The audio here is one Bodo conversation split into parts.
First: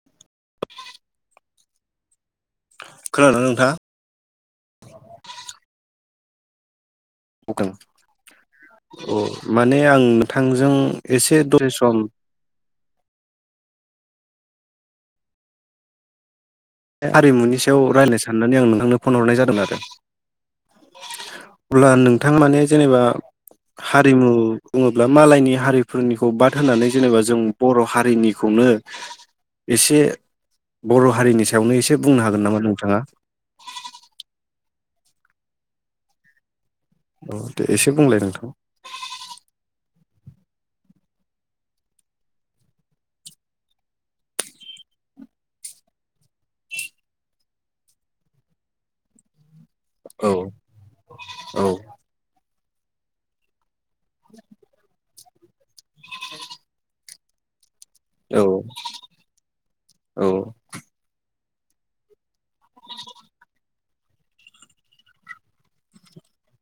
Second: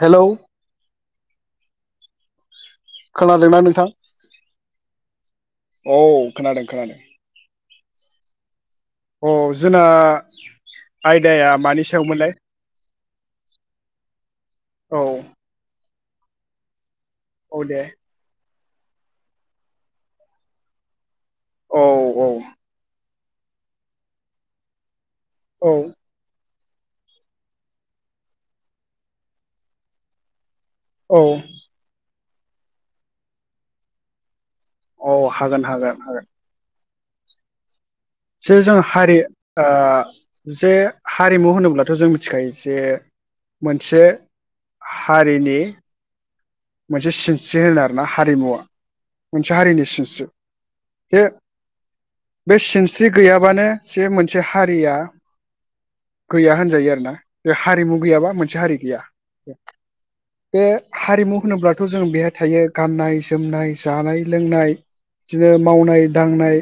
हेलौ खोनादोंना नोंथां? औ खोनादों खोनादों। [unintelligible] अ औ माने जोंना आं नोथांजों एसे आयदाया दसे मानि सम सायावमोनलाय औ हारिमुनि औ सायाव दे रायलाय साननानै आं नों आंनो फन हरनाय जादोन आरो औ अब्ला औ नोंथां माने जेनेबा हारिमु बुङो। ब्ला मालायनि औ हारिफोरनिखौ बाद होननानै जेनेबा जों बर' हारिनिखौनो एसे बर औ हारिनि सायावनो एसे बुंनो हागौ । [unintelligible] नामा नोंथाङा? अ हागोन हागोन हागोन । औे दे एसे बुंलाय नोंथां जे जों हारि ओ जे हारिमु होनोब्लाथ जों मिथिखायो जे मोनसे हारिनि मोनसे सिनस्रि होनो आरोना हारिमुवा मोनसे हारिनि सिनस्रि औ बे औ बे सिनस्रि गैयाबानो जे मोनसे हारिया गैया होनजायो आरो ना। हारिमु गैयाबा औ मोनसे हारि गैया औ बे हारिमु होनोब्लाथ जों बेहाय थायो गाननाय जोमनाय जानाय लोंनाय बिदिनो मावनाय दांनाय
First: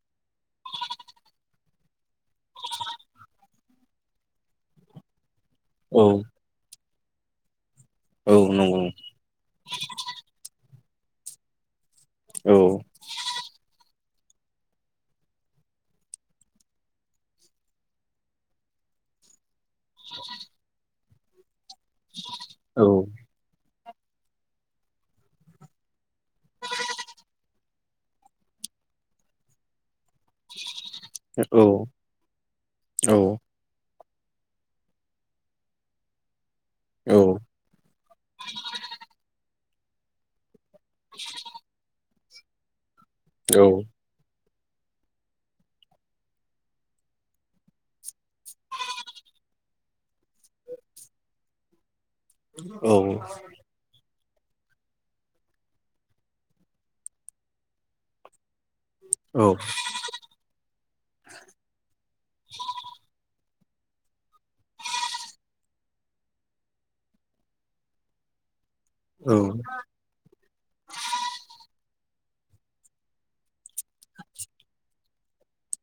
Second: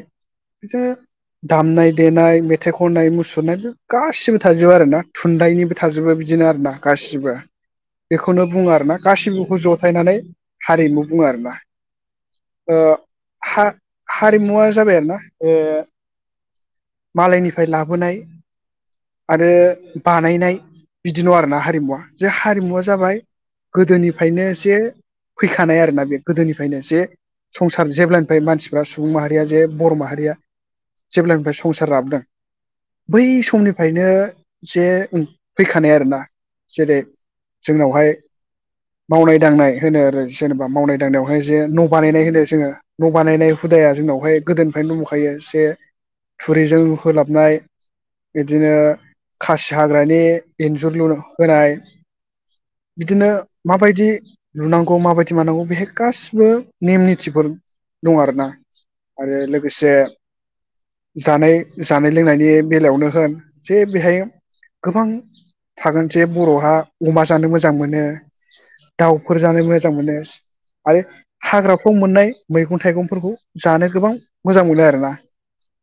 दामनाय देनाय मेथाइ खननाय मुसुरनाय बे गासिबो थाजोबो आरो ना । खुन्दाइनिबो औ थाजोबो बिदिनो आरो ना गासैबो औ बेखौनो बुङो नंगौ आरोना गासिबोखौ ज फायनानै हारिमु बुङो आरोना औ ओ हा हारिमुवा जाबाय आरोना ओ मालायनिफाय लाबोनाय आरो बानायनाय बिदि नङा आरोना हा मुवा जे हारिमुवा औ जाबाय गोदोनिफ्रायनो से फैखानाय आरोना बे गोदोनिफायनो जे संसार जेब्लानिफ्राय मानसिफ्रा सुबुं माहारिया जे बर माहा रिया जेब्लानिफाय औ संसार जाबदों औ बै समनिफाय नो जे फैखानाय आरोना जेरै जोंनावहाय मावनाय दांनाय होनो आरो जेने बा मावनाय‌ दांनायावहाय जे न' बानायनाय होनो दे जोङो न बानायनाय हुदाया जोंनावहाय गोदोनिफायनो दंबोखायो जे थुरिजों होलाबनाय, बिदिनो खासि हाग्रानि इन्जुर लु होनाय। औ बिदिनो माबायदि लुनांगौ माबायदि मानांगौ बेहाय गासिबो नेम निथिफोर दं आरोना। आरो औ लोगोसे जानाय जानाय लोंनायनि बेलायावनो होन जे बेहाय गोबां थागोन जे बर'हा अमा जानो मोजां मोनो। दाउफोर जानो मोजां मोनो आरो हाग्रा खौ मोननाय मैगं थाइगंफोरखौ जानो गोबां मोजां मोनो आरो ना।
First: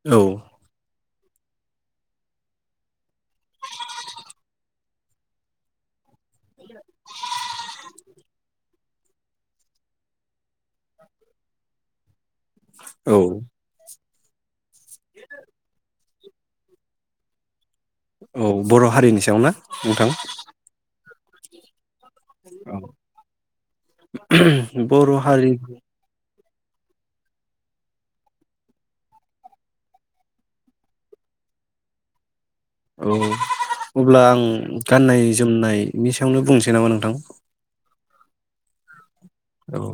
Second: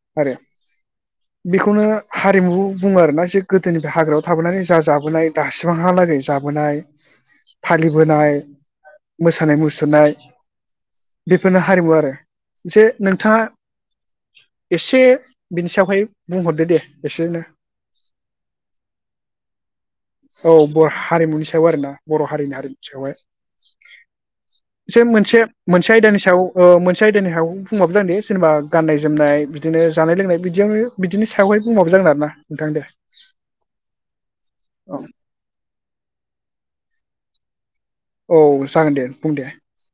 औ बेखौनो हारिमु बुङो आरोना जे गोदोनिफ्राय हाग्रायाव थाबोनानै जा जाबोनाय दासिमाहालागै जा बोनाय, फालि मोसानाय मुसुरनाय बेफोरनो हारिमु आरो। जे औ नोंथाङा [inaudible] एसे बिनि सावहाय बुंहरदो दे एसेनो औ बर' हारिनि सायाव ना नोंथां औ बर हारिमुनि सायाव आरो ना। बर' हारिनि हारि जेन बर' मोनसे हारि मोनसे आयदानि सायाव ओ मोनसे आयदानि सायाव बुंबाबो जागोन दे जेनेबा गाननाय-जोमनाय बिदिनो जानायलोंनाय बिदियावनो बिदिनि सायावहाय बुंबाबो जागोन आरो आरोना। नोंथां दे औ अब्ला आं औ गाननाय-जोमनाय बिनि सायावनो बुंनोसै नामा नोंथां? औ जागोन दे। बुं दे औ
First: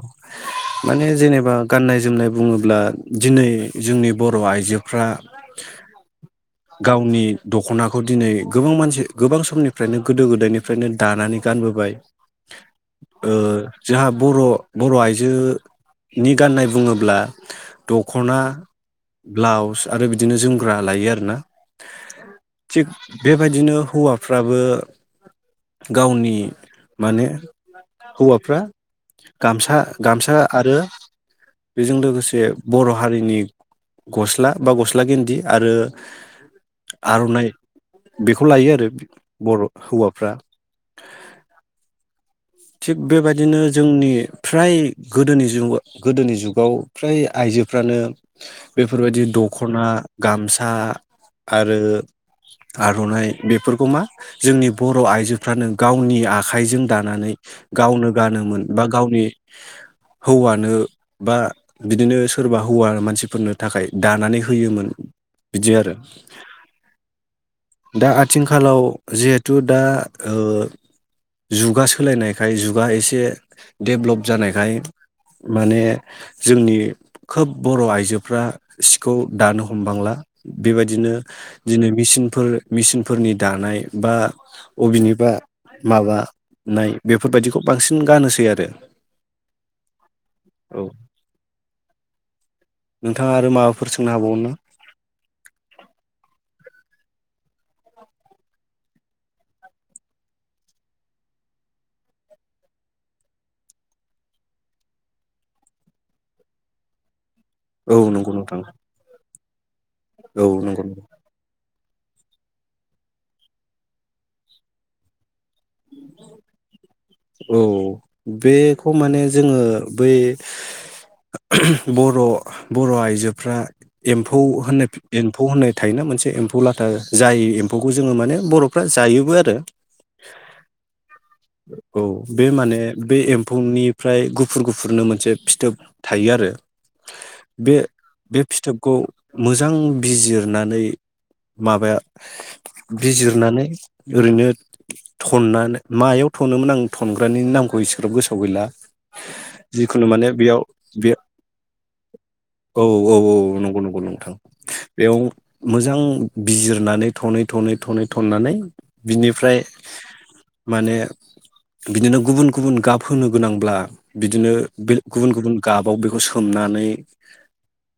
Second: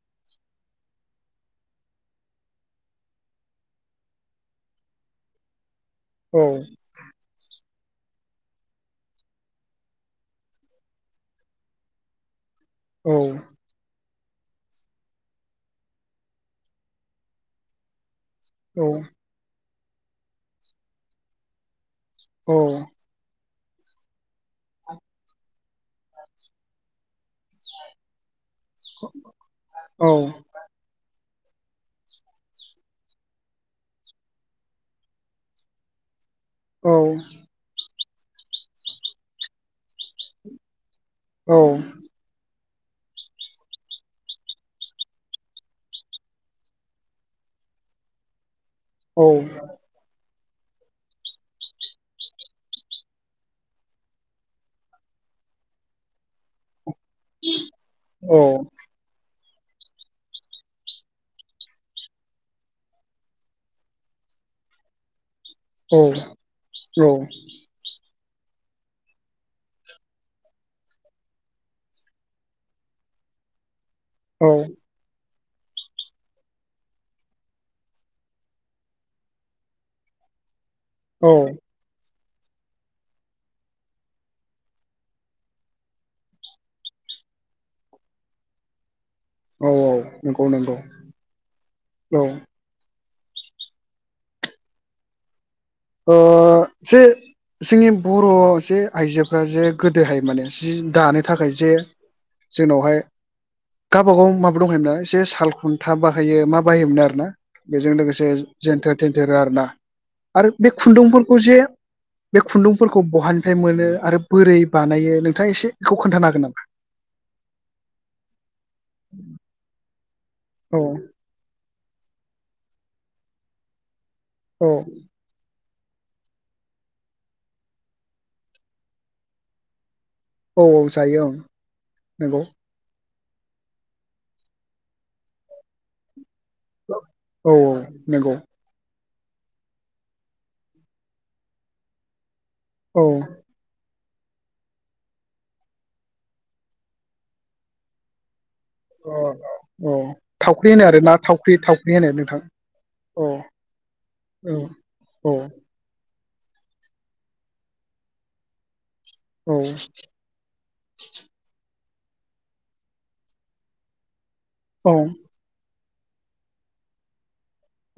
माने जेनेबा गाननाय जोमनाय बुङोब्ला दिनै जोंनि बर' आइजोफ्रा औ गावनि दखना खौ दिनै गोबां मानसि गोबां समनिफ्रायनो गोदो गोदायनिफ्रायनो दानानै गानबोबाय। औ ओ जोहा बर' बर' आइजोनि गाननाय बुङोब्ला द खना, औ ब्लाउस आरो बिदिनो जोमग्रा लायो आरोना औ थिग बे बायदिनो हौवाफ्राबो गावनि माने हौवा फ्रा गामसा औ गामसा आरो बेजों लोगोसे बर' हारिनि गस्ला बा गस्ला गेन्दि आरो औ आरनाइ बेखौ लायोआरो बर' हौवाफ्रा। औ थिग बेबायदिनो जोंनि फ्राय गोदोनि जुग गोदोनि जुगाव फ्राय आइजोफ्रानो बेफोर बायदि औ दखना गामसा आरो आरनाइ बेफोरखौ मा जोंनि बर' आइजोफ्रानो गावनि आखाइजों दाना गावनो गानोमोन बा गावनि हौवानो बा बिदिनो सोरबा हौवा मानसिफोरनो थाखाय दानानै होयोमोन। बिदि आरो दा आथि [unintelligible] खालाव जिहेथु दा ओ जुगा सोलायनाय [unintelligible] जुगा एसे डेभलप जानायखाय माने जोंनि खोब बर' आइजोफ्रा सिखौ दानो हमबांला बेबायदिनो औ दिनै बेसिन फोर मेचिनफोरनि दानाय बा अबेनिबा माबानाय बेफोरबायदिखौ बांसिन गानोसै आरो। औ औ नंगौ नंगौ औ औ नोंथाङा आरो माबाफोर सोंनो हाबावोन ना अ जे जोंनि बर जे आइजोफ्रा जे गोदोहाय माने जि दानो थाखाय जे जोंनावहाय गाबागाव माबा दंखायोमोन ना एसे साल खुन्था बाहायो मा बाहायोमोन आरो ना बेजों औ लोगोसे नंगौ नोंथां जेनथेर थेनथेरो आरो ना। औ आरो बे नंगौ नंगौ खुन्दुंफोरखौ जे बे खुन्दुंफोरखौ बहानिफ्राय मोनो आरो बोरै बानायो नों औ बेखौ माने जोङो बै औ बर बर आइजोफ्रा एम्फौ औ होन एम्फौ होनाय थायोना मोनसे एम्फौ लाथा जाय एम्फौखौ जोङो माने बरफ्रा जायोबो आरो औ औ जायो ओं औ बे नोंगौ। माने बे एम्फौनिफ्राय गुफुर गुफुरनो मोनसे फिथोब थायो आरो औ औ बे नंगौ बे फिथोबखौ मोजां बिजिरनानै माबाया औ बिजिरनानै ओरैनो थननानै मायाव थनोमोन आं थनग्रानि नामखौ इसिग्राब गोसोआव गैला अ अ औ जिखुनु माने बेयाव थावख्रि होनो आरो बे ना थावख्रि थाव बे होनो नोंथां औ औ औ नंगौ नंगौ नोंथां औ बेयाव औ मोजां बिजिरनानै थनै थनै थनै थननानै बिनिफ्राय औ माने बिदिनो गुबुन गुबुन गाब होनो गोनांब्ला बिदिनो औ बिल गुबुन गुबुन गाबाव बेखौ सोमनानै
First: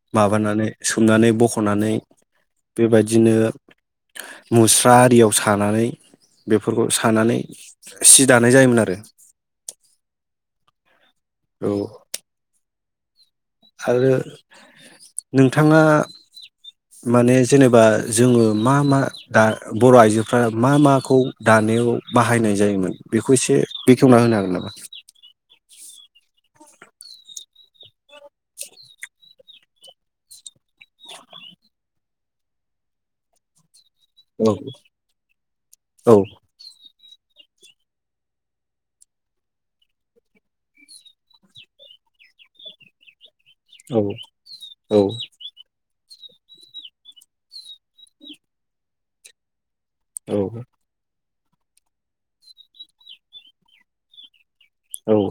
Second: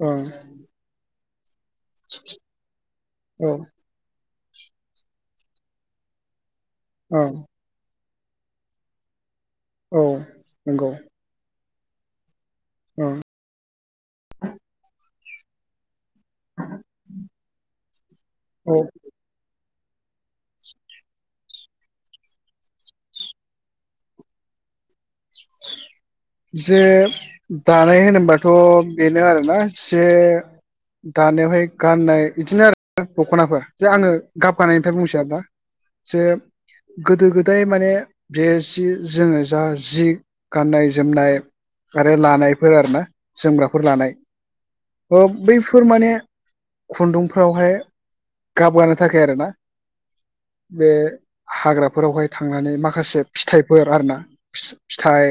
औ माबानानै सोमनानै ब हनानै बेबायदिनो औ मुस्रा आरियाव सानानै बेफोरखौ औ सानानै सि दानाय जायोमोन आरो। औ नंगौ औ [unintelligible] ओं आरो नोंथाङा माने जेनेबा जोङो मा औ मा दा बर' आइजोफ्रा मा माखौ दानायाव बाहायनाय जायोमोन बेखौ एसे बेखेवना होनो हागोन नामा? जे दानाय होनोबाथ बेनो आरोना जे दानायावहाय गाननाय बिदिनो आरो दखनाफोर जे आङो औ गाबगानायनिफ्राय बुंसै आरो ना औ जे गोदो गोदाय माने बे जि जोङो जा जि गाननाय जोमनाय आरो लानायफोर आरो ना जोमग्राफोर औ लानाय औ ओ बैफोर माने खुन्दुंफ्रावहाय गाबगानो थाखाय आरो ना बे हाग्राफोरावहाय थांनानै माखासे फिथाइफोर आरो ना औ फिथाइ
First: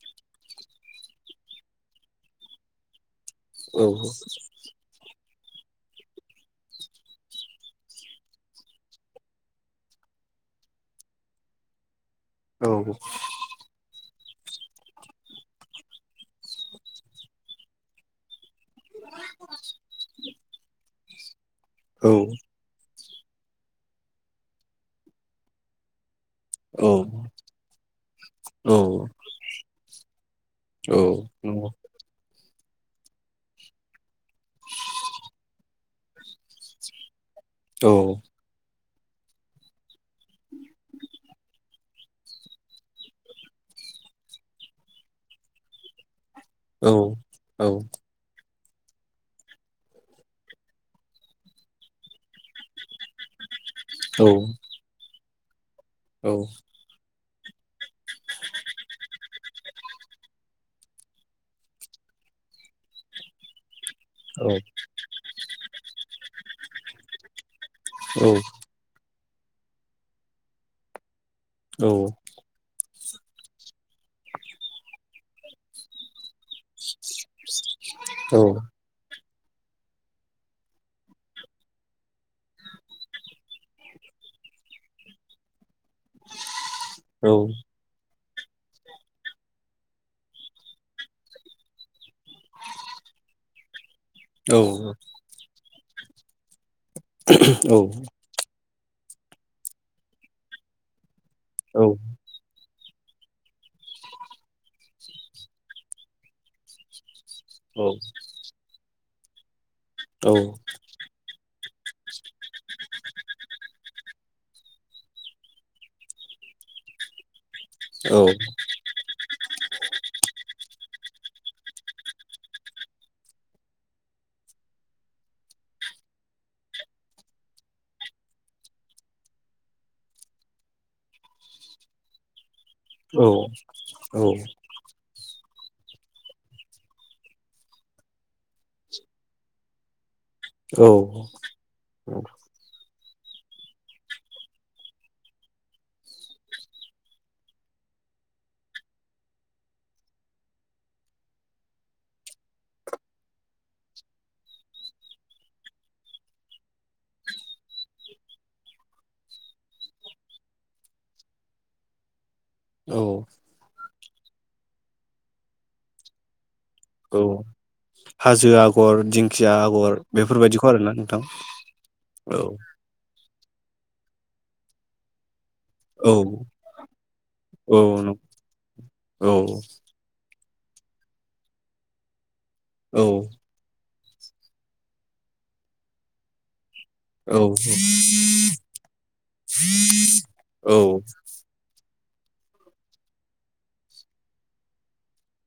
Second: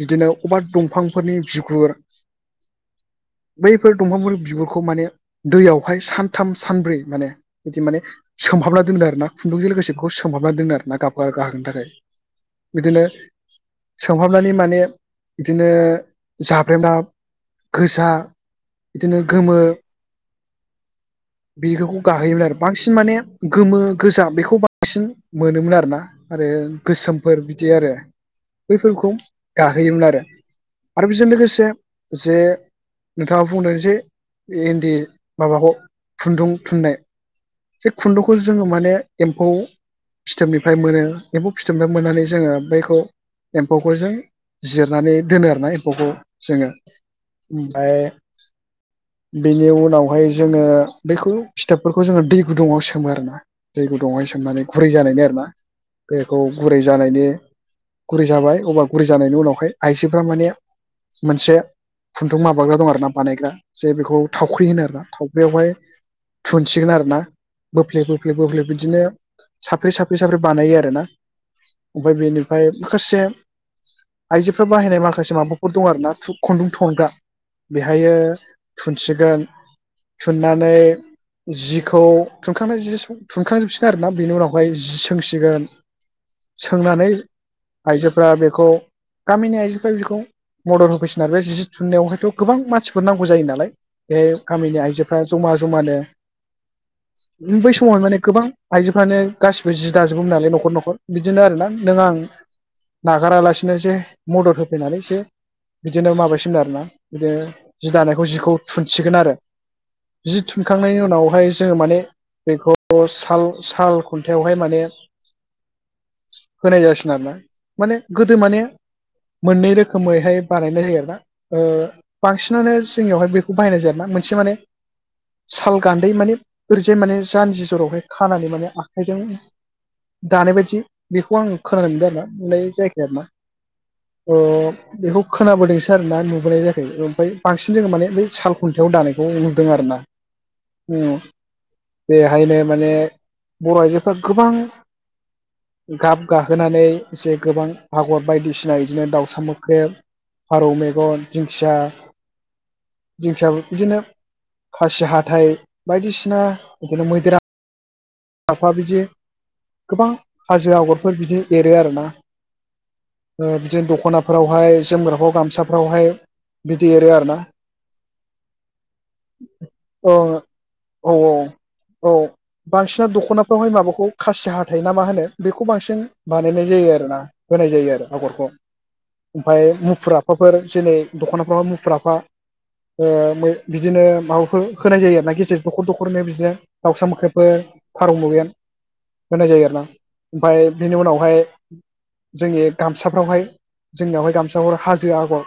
बिदिनो अबबा दंफांफोरनि बिगुर बैफोर दंफांफोरनि बिबुरखौ माने दैयावहाय सानथाम सानब्रै माने बिदि माने सोमहाबना दोनदो आरो ना खुन्दुंजों लोगोसे खौ सोमहाबना दोना आरो ना गाब गा गाहोनो थाखाय। औ बिदिनो सोमहाबनानै माने बिदिनो जाब्रेना गोजा बिदिनो गोमो बिगोखौ औ गाहोयोमोन आरो बांसिन माने गोमो गोजा बेखौ बांसिन मोनोमोन आरो ना आरो औ गोसोमफोर बिदि आरो औ बैफोरखौ गाहोयोमोन आरो आरो बेजों लोगोसे नंगौ जे नोंथाङा बुंदों जे इन्दि माबाखौ खुन्दुं थुननाय औ ज औ खुन्दुंखौ जोङो माने एम्फौ फिथोबनिफ्राय मोनो एम्फौ फिथोबनिफ्राय मोननानै जोङो बैखौ एम्फौखौ जों जिरनानै दोनो आरोना एम्फौखौ। जोङो औ औ ओमफ्राय बेनि उनावहाय जोङो बैखौ फिथाबफोरखौ जोङो दै गुदुंआव सोमो आरोना दै गुदुंआवहाय सोमनानै गुरै जानायनि आरो ना बैखौ गुरै जानायनि गुरै जाबाय अब्ला गुरै जानायनि उनावहाय आइजोफ्रा माने मोनसे खुन्दुं माबाग्रा दं आर ना बानायग्रा जे बेखौ थावख्रि होनो आरो ना थावख्रियावहाय थुनसिगोन आरोना बोफ्ले बोफ्ले औ बोफ्ले बिदिनो साफ्रे साफ्रे साफ्रे बानायो आरोना ओमफ्राय बेनिफ्राय माखासे आइजोफ्रा बाहायनाय माखासे माबाफोर दं आरोना खुन्दुं थनग्रा बेहायो थुनसिगोन थुननानै जिखौ थुनखांनाय जि थुनखांजोबसिगोन आरोना बेनि उनावहाय जि सोंसिगोन सोंनानै आइजो फ्रा बेखौ गामिनि आइजोफ्रा बेखौ मदद होफैसिगोन आरो बे जि थुननायावहायथ' गोबां मानसिफोर नांगौ जायो नालाय बे गामिनि आइजोफ्रा जमा जुमादो बै समाव माने गोबां आइजोफ्रानो गासिबो जि दाजोबोमोन नालाय न'खर न'खर। बिदिनो आरोना नों आं नागारालासिनो जे मदद होफैनानै सो बिदिनो माबासिम आरोना बिदिनो जि दानायखौ जिखौ थुनसिगोन आरो । जि थुनखांनायनि उनावहाय जोङो माने बेखौ साल साल खुन्थायावहाय माने होनाय जासिगोन आरो ना। माने गोदो माने मोननै रोखोमैहाय बानायनाय जायो आरो ना ओ बांसिनानो जोंनियावहाय बेखौ बाहायनाय जायो आरो ना मोनसे माने साल गान्दै माने ओरैजाय माने जानजि जरावहाय खानानै माने आखाइजों दानाय बायदि बेखौ आं खोनानो मोनदों आरो ना ओमफ्राय [inaudible] ओ बेखौ खोनाबोदोंसो आरो ना नुबोनाय जायाखै ओमफाय बांसिन जोङो माने बै साल खुन्थायाव दानायखौ नु दों आरो ना उम बेहायनो माने बर' आइजोफोर गोबां गाब गाहोनानै एसे गोबां आगर बायदिसिना इदिनो दाउसा मोख्रेब फारौ मेगन दिंखिया दिंखिया बिदिनो खासि हाथाइ बायदिसिना बिदिनो मैदेर आ आफा बिदि गोबां हाजो आगरफोर बिदि एरो आरोना। औ ओ बिदिनो द खनाफ्रावहाय जोमग्राफ्राव गामसाफ्रावहाय बिदि एरो औ आरोना हाजो आगर दिंखिया आगर औ बेफोरबायदिखौ आरोना औ नोंथां औ बांसिना दख'नाफ्रावहाय माबाखौ खासि हाथाय ना‌‌ मा होनो? बेखौ बांसिन औ बानायनाय जायो आरो ना होनाय औ जायो आरो आगरखौ औ ओमफाय मुफुरा अखाफोर जेरै दख'नाफ्राव मुफुर आफा ओ मै बि बिदिनो दाउफोर होनाय जायो आरो ना गेजेर दख'र दख'रनो बिदिनो दाउसा औ मोख्रेबफोर फारौ मगेन होनाय जायो आरो ना ओमफाय औ बिनि उनावहाय जोंनि गामसाफ्रावहाय जोंनियावहाय गामसाखौर हाजो आगर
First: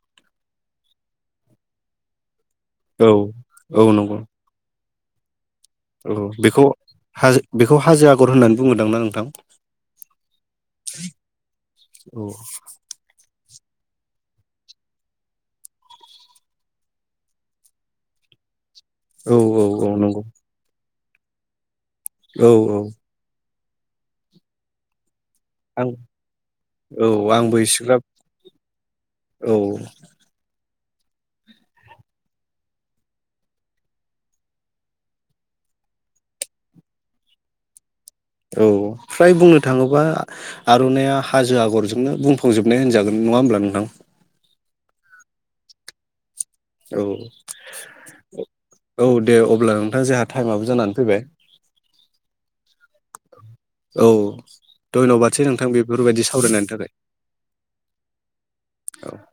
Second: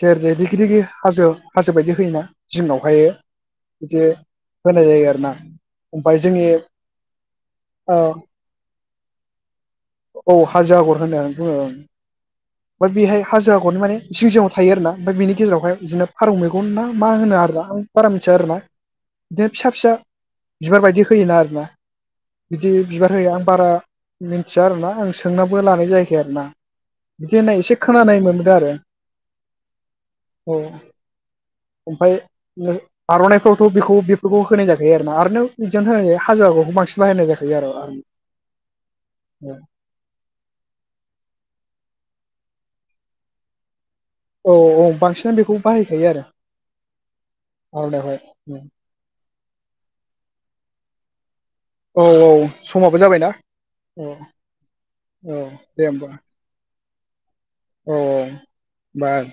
जेर जि रिगि रगि हाजो हाजो बायदि होयोना। जिङावहाय औ औ बिदि नंगौ हो [unintelligible] आरोना ओमफाय औ जोंनि बेखौ हाजो बेखौ हाजो आगर होननानै बुंङोदांना नों [unintelligible] औ हाजो आगर होनो औ बुङो बिहाय हाजो आगरनि माने जिं जिंआव थायो आरोना ओमफ्राय बिनि गेजेरावहाय बिदिनो फारौ मैगन ना मा होनो आरोना आं बारा मिथिया आरो ना औ बिदिनो औ फिसा फिसा औ नंगौ बिबार बायदि फैयोना आरो ना औ बिदि औ बिबार होयो आं बारा मिथिया आरोना आं सोंनाबो लानाय आं जायाखै आरो ना औ [unintelligible] आंबो दिनाय एसे इसिग्राब खोनानाय मोनबोदों आरो औ अ ओमफाय नो आरनाइफोरावथ बेखौ बेफोरखौ होनाय जाखायो आरो ना आरनायाव बिदि [unintelligible] होनाय हाजो आगरखौ बांसिन बाहायनाय जाखायो आरो औ फ्राय बुंनो थाङोबा आ आर'नाइया हाजो आगरजों नोंनो बुंफावजोबनाय होनजागोन नङा होमब्ला नोंथां औ औ बांसिनानो बेखौ बाहायखायो आरो औ आर'नाइयावहाय औ। दे अब्ला नोंथां जोंहा टाइमाबो जानानै फैबाय औ औ समाबो जाबायना। औ औ धन्यबादसै नोंथां दे होमबा बेफोरबायदि सावरायनायनि थाखाय औ औ बार।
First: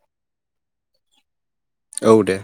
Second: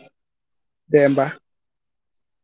दे होमबा। औ दे।